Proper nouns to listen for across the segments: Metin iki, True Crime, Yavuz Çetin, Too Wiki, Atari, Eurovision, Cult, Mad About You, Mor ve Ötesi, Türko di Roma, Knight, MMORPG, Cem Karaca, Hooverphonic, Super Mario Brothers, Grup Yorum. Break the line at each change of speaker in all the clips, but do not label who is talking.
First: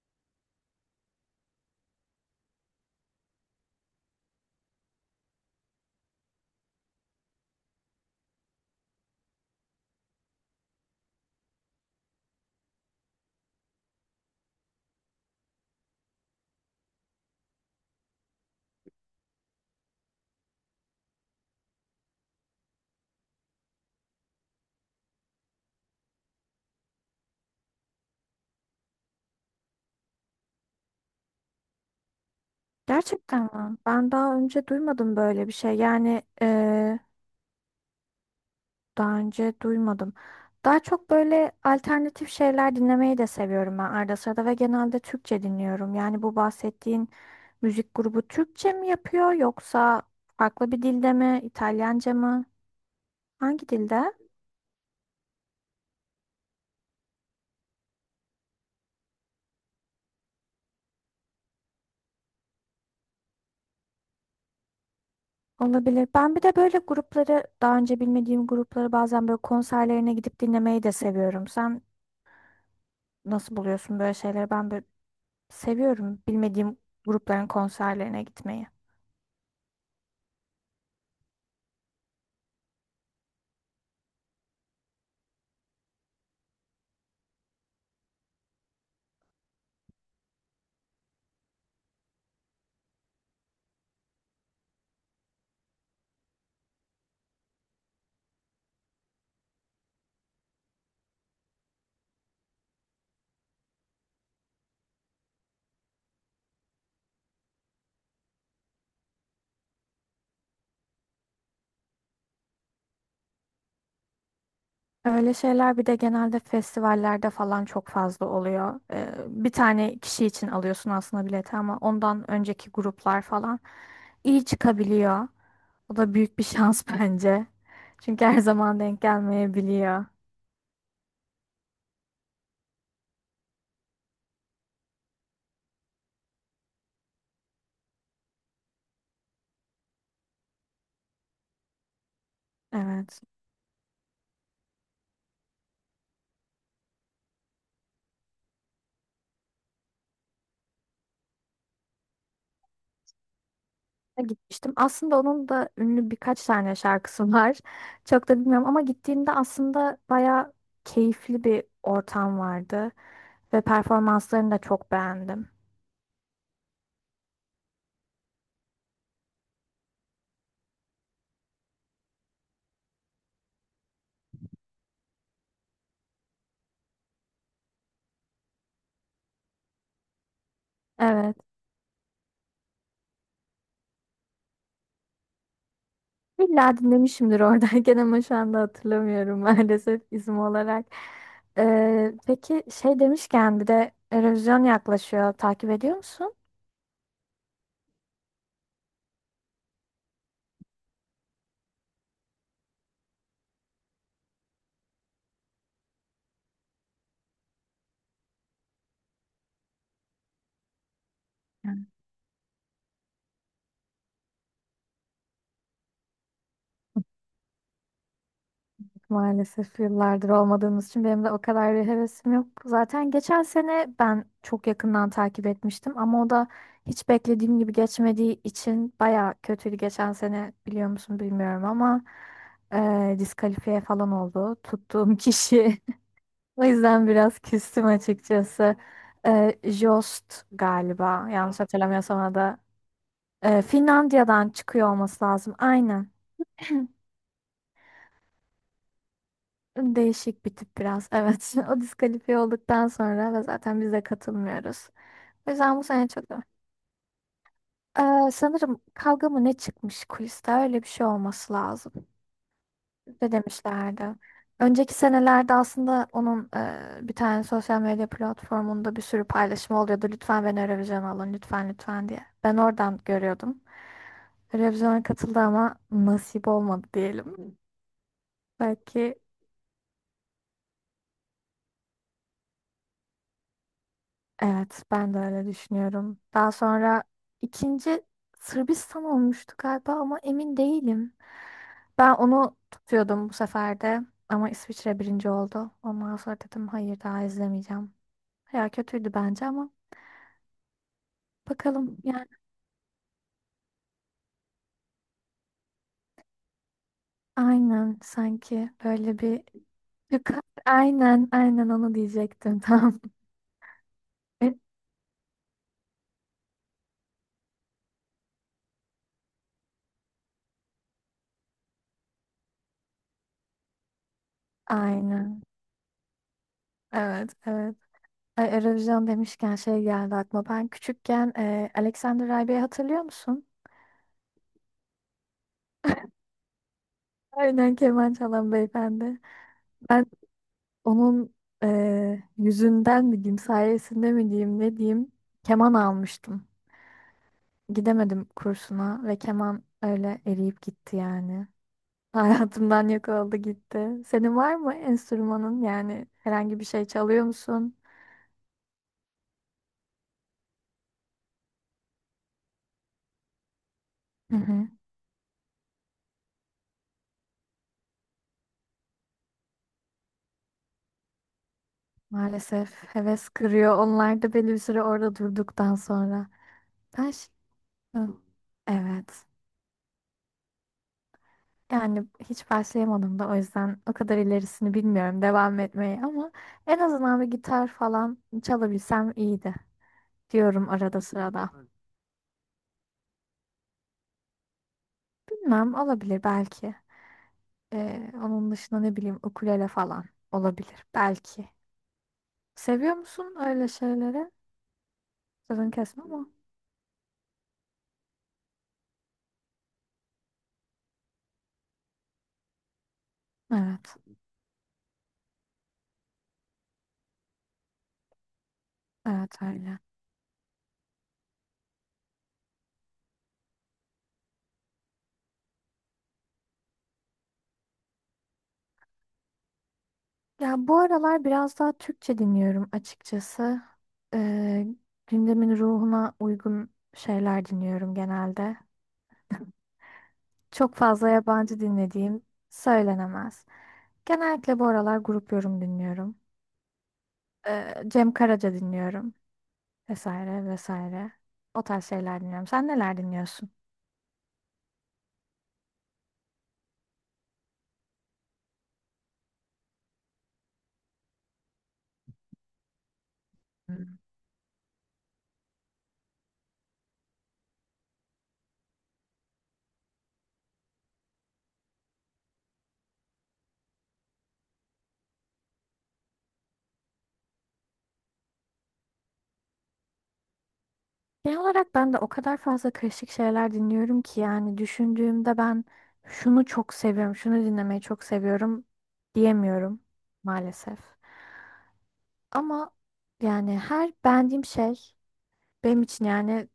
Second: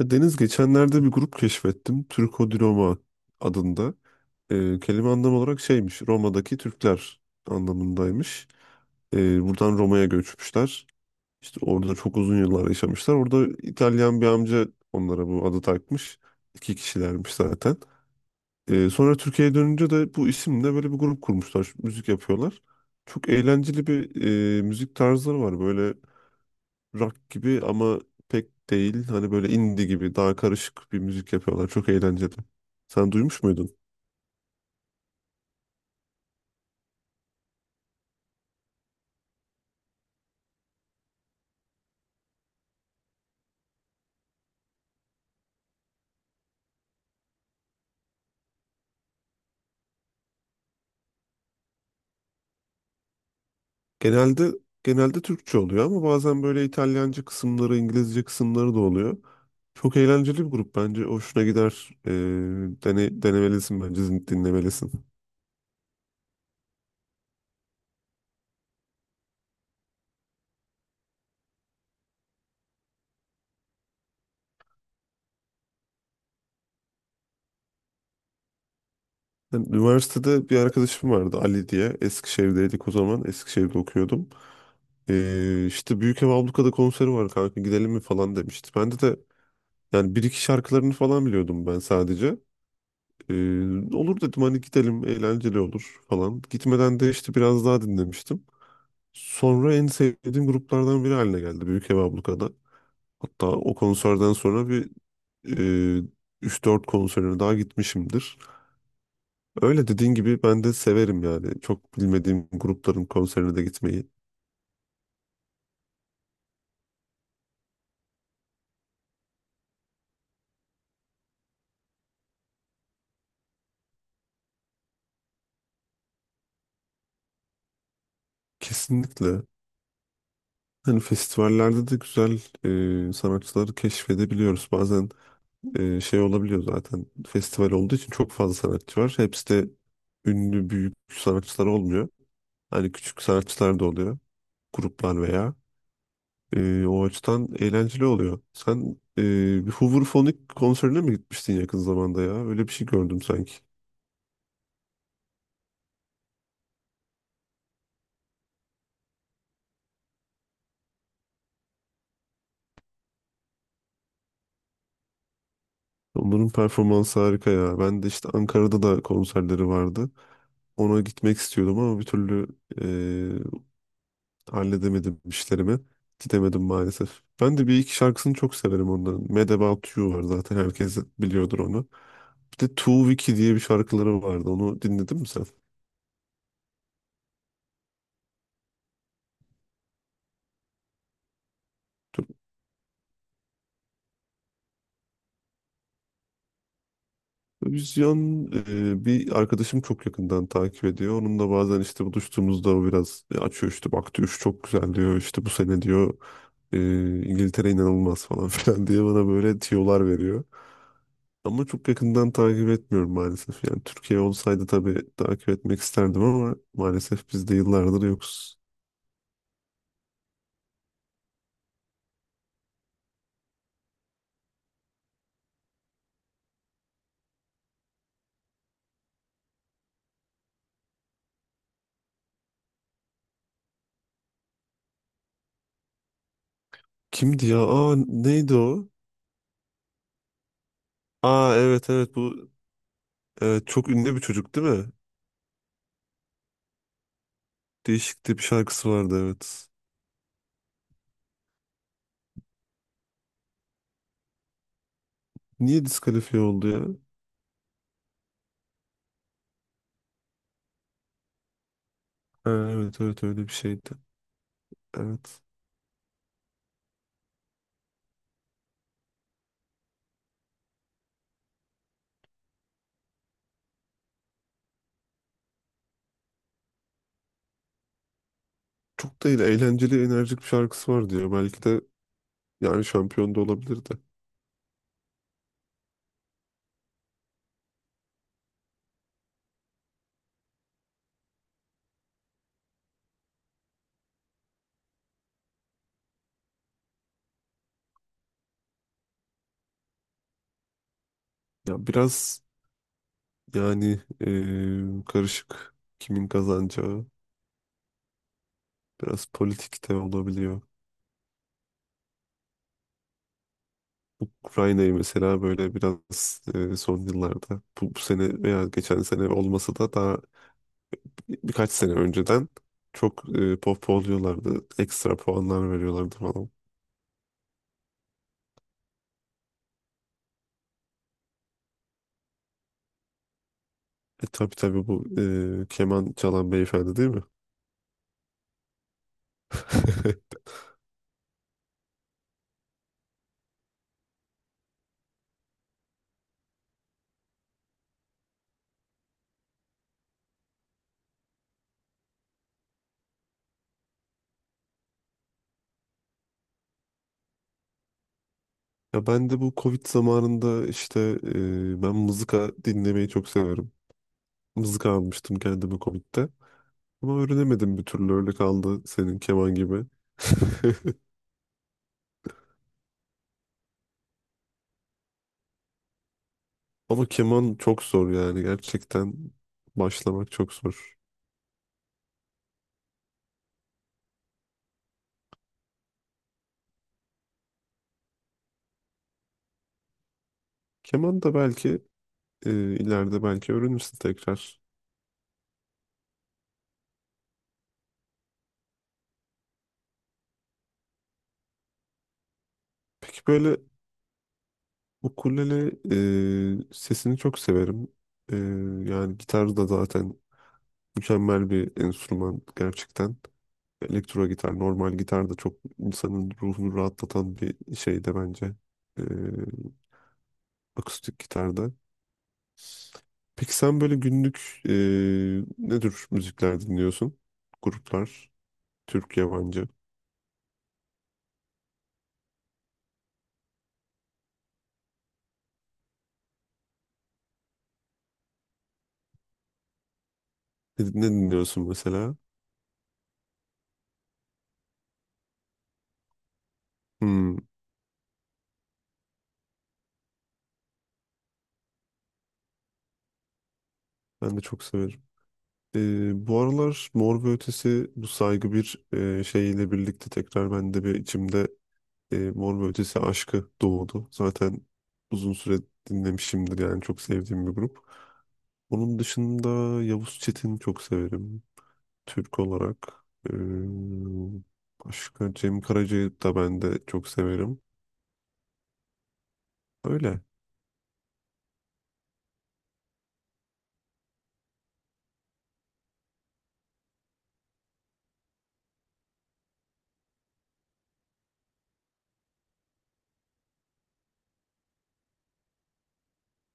Ya Deniz geçenlerde bir grup keşfettim. Türko di Roma adında. Kelime anlam olarak şeymiş. Roma'daki Türkler anlamındaymış. Buradan Roma'ya göçmüşler. İşte orada çok uzun yıllar yaşamışlar. Orada İtalyan bir amca onlara bu adı takmış. İki kişilermiş zaten. Sonra Türkiye'ye dönünce de bu isimle böyle bir grup kurmuşlar. Müzik yapıyorlar. Çok eğlenceli bir müzik tarzları var. Böyle rock gibi ama pek değil. Hani böyle indie gibi daha karışık bir müzik yapıyorlar. Çok eğlenceli. Sen duymuş
Gerçekten
muydun?
mi? Ben daha önce duymadım böyle bir şey. Yani daha önce duymadım. Daha çok böyle alternatif şeyler dinlemeyi de seviyorum ben arada sırada ve genelde Türkçe dinliyorum. Yani bu bahsettiğin müzik grubu Türkçe mi yapıyor yoksa farklı bir dilde mi? İtalyanca mı? Hangi dilde?
Genelde genelde Türkçe oluyor ama bazen böyle İtalyanca kısımları, İngilizce kısımları da oluyor. Çok eğlenceli bir grup bence. Hoşuna gider. Denemelisin bence, dinlemelisin.
Olabilir. Ben bir de böyle grupları daha önce bilmediğim grupları bazen böyle konserlerine gidip dinlemeyi de seviyorum. Sen nasıl buluyorsun böyle şeyleri? Ben böyle Seviyorum bilmediğim grupların konserlerine gitmeyi.
Ben üniversitede bir arkadaşım vardı Ali diye. Eskişehir'deydik o zaman. Eskişehir'de okuyordum. İşte Büyükev Abluka'da konseri var kanka gidelim mi falan demişti. Bende de, yani bir iki şarkılarını falan biliyordum ben sadece. Ee, olur dedim hani gidelim eğlenceli olur falan. Gitmeden de işte biraz daha dinlemiştim. Sonra en sevdiğim gruplardan biri haline geldi Büyük Ev Abluka'da. Hatta o konserden sonra bir e, 3-4 konserine daha gitmişimdir. Öyle dediğin gibi ben de severim yani. Çok bilmediğim grupların konserine de gitmeyi.
Öyle şeyler bir de genelde festivallerde falan çok fazla oluyor. Bir tane kişi için alıyorsun aslında bileti ama ondan önceki gruplar falan iyi çıkabiliyor. O da büyük bir şans bence. Çünkü her zaman denk
Kesinlikle.
gelmeyebiliyor.
Hani festivallerde de güzel sanatçıları keşfedebiliyoruz. Bazen şey olabiliyor zaten festival olduğu için çok fazla sanatçı var. Hepsi de ünlü büyük sanatçılar olmuyor. Hani
Evet.
küçük sanatçılar da oluyor. Gruplar veya. E, o açıdan eğlenceli oluyor. Sen, e, bir Hooverphonic konserine mi gitmiştin yakın zamanda ya? Öyle bir şey gördüm sanki.
Gitmiştim. Aslında onun da ünlü birkaç tane şarkısı var. Çok da bilmiyorum ama gittiğimde aslında bayağı keyifli bir ortam vardı ve performanslarını da çok beğendim.
Onların performansı harika ya. Ben de işte Ankara'da da konserleri vardı. Ona gitmek istiyordum ama bir türlü halledemedim işlerimi. Gidemedim maalesef. Ben de bir iki şarkısını çok severim onların. Mad About You var zaten herkes
Evet.
biliyordur onu. Bir de Too Wiki diye bir şarkıları vardı. Onu dinledin mi sen?
İlla dinlemişimdir oradayken ama şu anda hatırlamıyorum maalesef isim olarak. Peki şey demişken bir de Eurovision yaklaşıyor. Takip ediyor musun?
Vizyon, bir arkadaşım çok yakından takip ediyor. Onunla bazen işte buluştuğumuzda o biraz açıyor işte baktı üç çok güzel diyor. İşte bu sene diyor e, İngiltere inanılmaz falan filan diye bana böyle tiyolar veriyor. Ama çok yakından takip etmiyorum maalesef. Yani Türkiye olsaydı tabii takip etmek isterdim ama maalesef biz de yıllardır yokuz.
Maalesef yıllardır olmadığımız için benim de o kadar bir hevesim yok. Zaten geçen sene ben çok yakından takip etmiştim ama o da hiç beklediğim gibi geçmediği için baya kötüydü geçen sene, biliyor musun bilmiyorum ama diskalifiye falan oldu tuttuğum kişi. O yüzden biraz
Kimdi ya?
küstüm
Aa, neydi o?
açıkçası. Jost galiba,
Aa,
yanlış
evet evet,
hatırlamıyorsam o
bu,
da.
evet, çok ünlü bir
Finlandiya'dan
çocuk değil
çıkıyor
mi?
olması lazım aynen.
Değişikti, bir şarkısı vardı, evet.
Değişik bir tip biraz. Evet. O diskalifiye olduktan sonra ve zaten biz de katılmıyoruz. O yüzden bu
Niye
sene çok...
diskalifiye oldu ya?
Sanırım kavga mı ne çıkmış kuliste, öyle bir şey olması lazım.
Ha, evet evet,
Ne
öyle bir şeydi.
demişlerdi. Önceki
Evet.
senelerde aslında onun bir tane sosyal medya platformunda bir sürü paylaşım oluyordu. Lütfen beni Eurovision alın, lütfen lütfen diye. Ben oradan görüyordum. Eurovision'a katıldı ama nasip olmadı diyelim. Belki
Çok da öyle eğlenceli enerjik bir şarkısı var diyor. Belki de yani şampiyon da olabilirdi.
Evet, ben de öyle düşünüyorum. Daha sonra ikinci Sırbistan olmuştu galiba ama emin değilim. Ben onu tutuyordum bu sefer de ama İsviçre birinci oldu. Ondan sonra dedim hayır, daha izlemeyeceğim. Ya kötüydü bence ama
Ya
bakalım yani.
biraz, yani karışık kimin kazanacağı.
Aynen, sanki böyle
Biraz
bir
politik de
yukarı,
olabiliyor.
aynen aynen onu diyecektim tam. E,
Ukrayna'yı mesela böyle biraz son yıllarda bu sene veya geçen sene olmasa da daha birkaç sene önceden çok pohpohluyorlardı. Ekstra
Aynen.
puanlar veriyorlardı falan.
Evet, evet. Ay, Eurovision demişken şey geldi aklıma. Ben küçükken Alexander Rybak'ı hatırlıyor musun?
E tabii tabii, bu keman çalan beyefendi değil mi?
Aynen, keman çalan beyefendi. Ben onun yüzünden mi diyeyim, sayesinde mi diyeyim, ne diyeyim, keman almıştım. Gidemedim kursuna ve keman öyle eriyip gitti yani. Hayatımdan yok oldu gitti. Senin var mı enstrümanın, yani herhangi bir şey çalıyor musun?
Ya ben de bu Covid zamanında işte, ben mızıka dinlemeyi çok severim.
Hı hı.
Mızıka almıştım kendime Covid'de. Ama öğrenemedim bir türlü, öyle kaldı senin keman gibi.
Maalesef heves kırıyor. Onlar da belli bir süre orada durduktan sonra. Ben
Ama
şi-
keman çok zor
Hı.
yani, gerçekten
Evet.
başlamak çok zor.
Yani hiç başlayamadım da o yüzden o kadar ilerisini bilmiyorum devam etmeyi ama en azından bir gitar falan çalabilsem iyiydi diyorum arada
Keman da
sırada.
belki ileride belki öğrenirsin tekrar.
Bilmem, olabilir belki. Onun dışında ne bileyim, ukulele falan olabilir belki. Seviyor
Peki
musun
böyle
öyle şeyleri? Sözün
ukulele
kesme ama.
sesini çok severim. E, Yani gitar da zaten mükemmel bir enstrüman gerçekten.
Evet,
Elektro gitar, normal gitar da çok insanın ruhunu rahatlatan bir şey de bence. E,
evet öyle.
Akustik gitarda. Peki sen böyle günlük, ne tür müzikler dinliyorsun? Gruplar. Türk, yabancı.
Ya bu aralar biraz daha Türkçe dinliyorum açıkçası. Ee, Gündemin ruhuna uygun şeyler dinliyorum genelde. Çok
Ne, ne
fazla yabancı
dinliyorsun mesela?
dinlediğim söylenemez. Genellikle bu aralar grup yorum dinliyorum.
Hmm,
Cem Karaca dinliyorum, vesaire vesaire. O tarz şeyler dinliyorum. Sen neler dinliyorsun?
ben de çok severim. Bu aralar Mor ve Ötesi, bu saygı bir şeyle birlikte tekrar bende bir içimde Mor ve Ötesi aşkı doğdu. Zaten uzun süre dinlemişimdir yani, çok sevdiğim bir grup. Onun dışında Yavuz Çetin çok severim Türk olarak. Ee, Başka Cem Karaca'yı da ben de çok severim. Öyle.
Genel olarak ben de o kadar fazla karışık şeyler dinliyorum ki yani düşündüğümde ben şunu çok seviyorum, şunu dinlemeyi çok seviyorum diyemiyorum maalesef. Ama yani her beğendiğim şey benim için yani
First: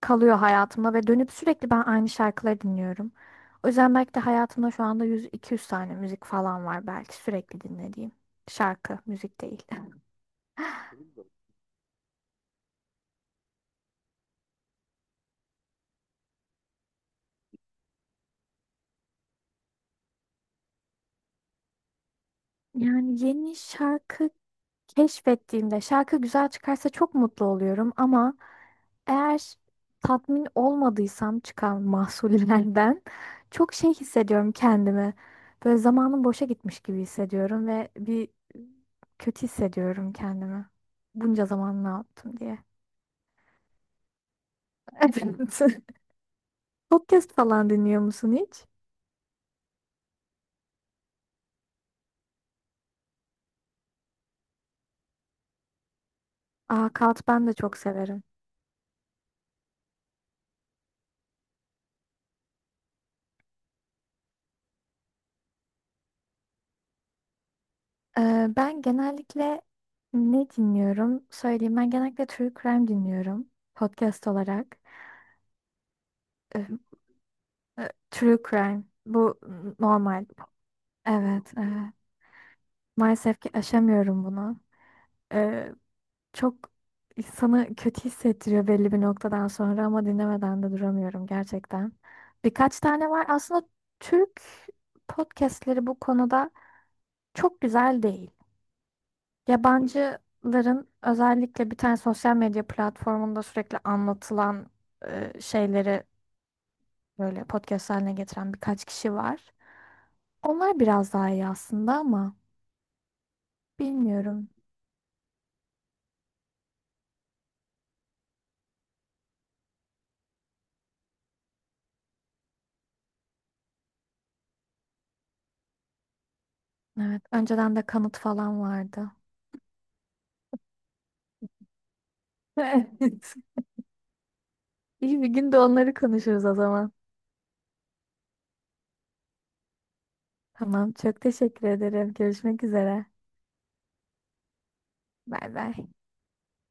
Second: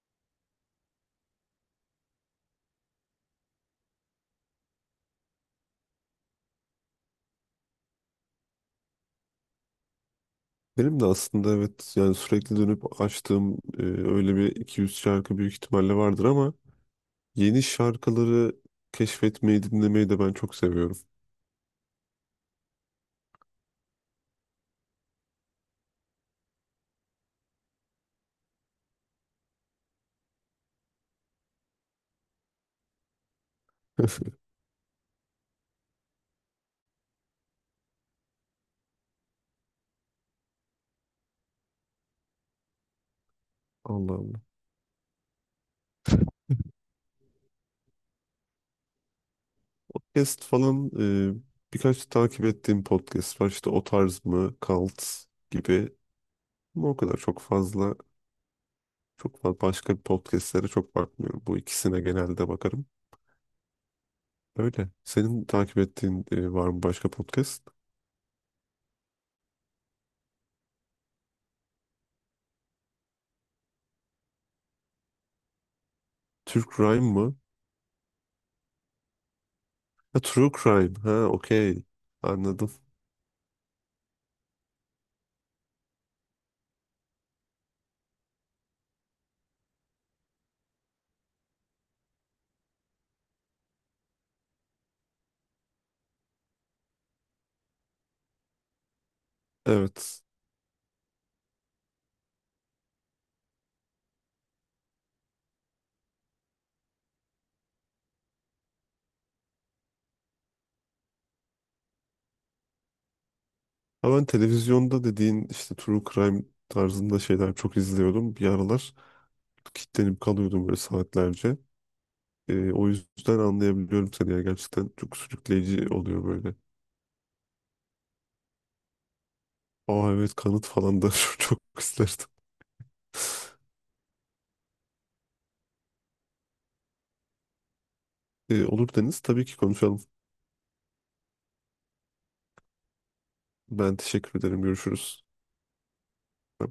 kalıyor hayatımda ve dönüp sürekli ben aynı şarkıları dinliyorum. O yüzden belki de hayatımda şu anda 100-200 tane müzik falan var belki sürekli dinlediğim. Şarkı, müzik değil.
Benim de aslında evet yani sürekli dönüp açtığım öyle bir 200 şarkı büyük ihtimalle vardır ama yeni şarkıları keşfetmeyi dinlemeyi de ben çok seviyorum.
Yani yeni şarkı keşfettiğimde şarkı güzel çıkarsa çok mutlu oluyorum ama eğer tatmin olmadıysam çıkan mahsullerden çok şey hissediyorum kendimi. Böyle zamanım boşa gitmiş gibi hissediyorum ve bir kötü hissediyorum kendimi. Bunca zaman ne yaptım diye.
Allah Allah.
Evet. Podcast falan dinliyor musun hiç?
Podcast falan, e, birkaç takip ettiğim podcast var işte, o tarz mı, Cult gibi, ama
Aa,
o kadar
Kalt
çok
ben de çok
fazla
severim.
çok fazla başka bir podcastlere çok bakmıyorum. Bu ikisine genelde bakarım. Öyle. Senin takip ettiğin var mı başka podcast?
Ben genellikle ne dinliyorum? Söyleyeyim. Ben genellikle True Crime dinliyorum. Podcast olarak. Ee,
Türk Rhyme mı?
True Crime. Bu
Ha,
normal.
True Crime. Ha,
Evet,
okey.
evet.
Anladım.
Maalesef ki aşamıyorum bunu. Ee, Çok insanı kötü hissettiriyor belli bir noktadan sonra ama dinlemeden de duramıyorum gerçekten. Birkaç tane var. Aslında Türk podcastleri bu konuda çok güzel değil.
Evet.
Yabancıların özellikle bir tane sosyal medya platformunda sürekli anlatılan şeyleri böyle podcast haline getiren birkaç kişi var. Onlar biraz daha iyi aslında ama
Ha, ben
bilmiyorum.
televizyonda dediğin işte True Crime tarzında şeyler çok izliyordum. Bir aralar kilitlenip kalıyordum böyle saatlerce. O yüzden anlayabiliyorum seni ya. Gerçekten çok sürükleyici oluyor böyle.
Evet, önceden de kanıt falan vardı.
Aa evet, kanıt falan da çok isterdim.
Evet. İyi bir gün de onları konuşuruz o zaman.
Olur Deniz. Tabii ki konuşalım.
Tamam, çok teşekkür ederim. Görüşmek üzere.
Ben teşekkür ederim. Görüşürüz.
Bay bay.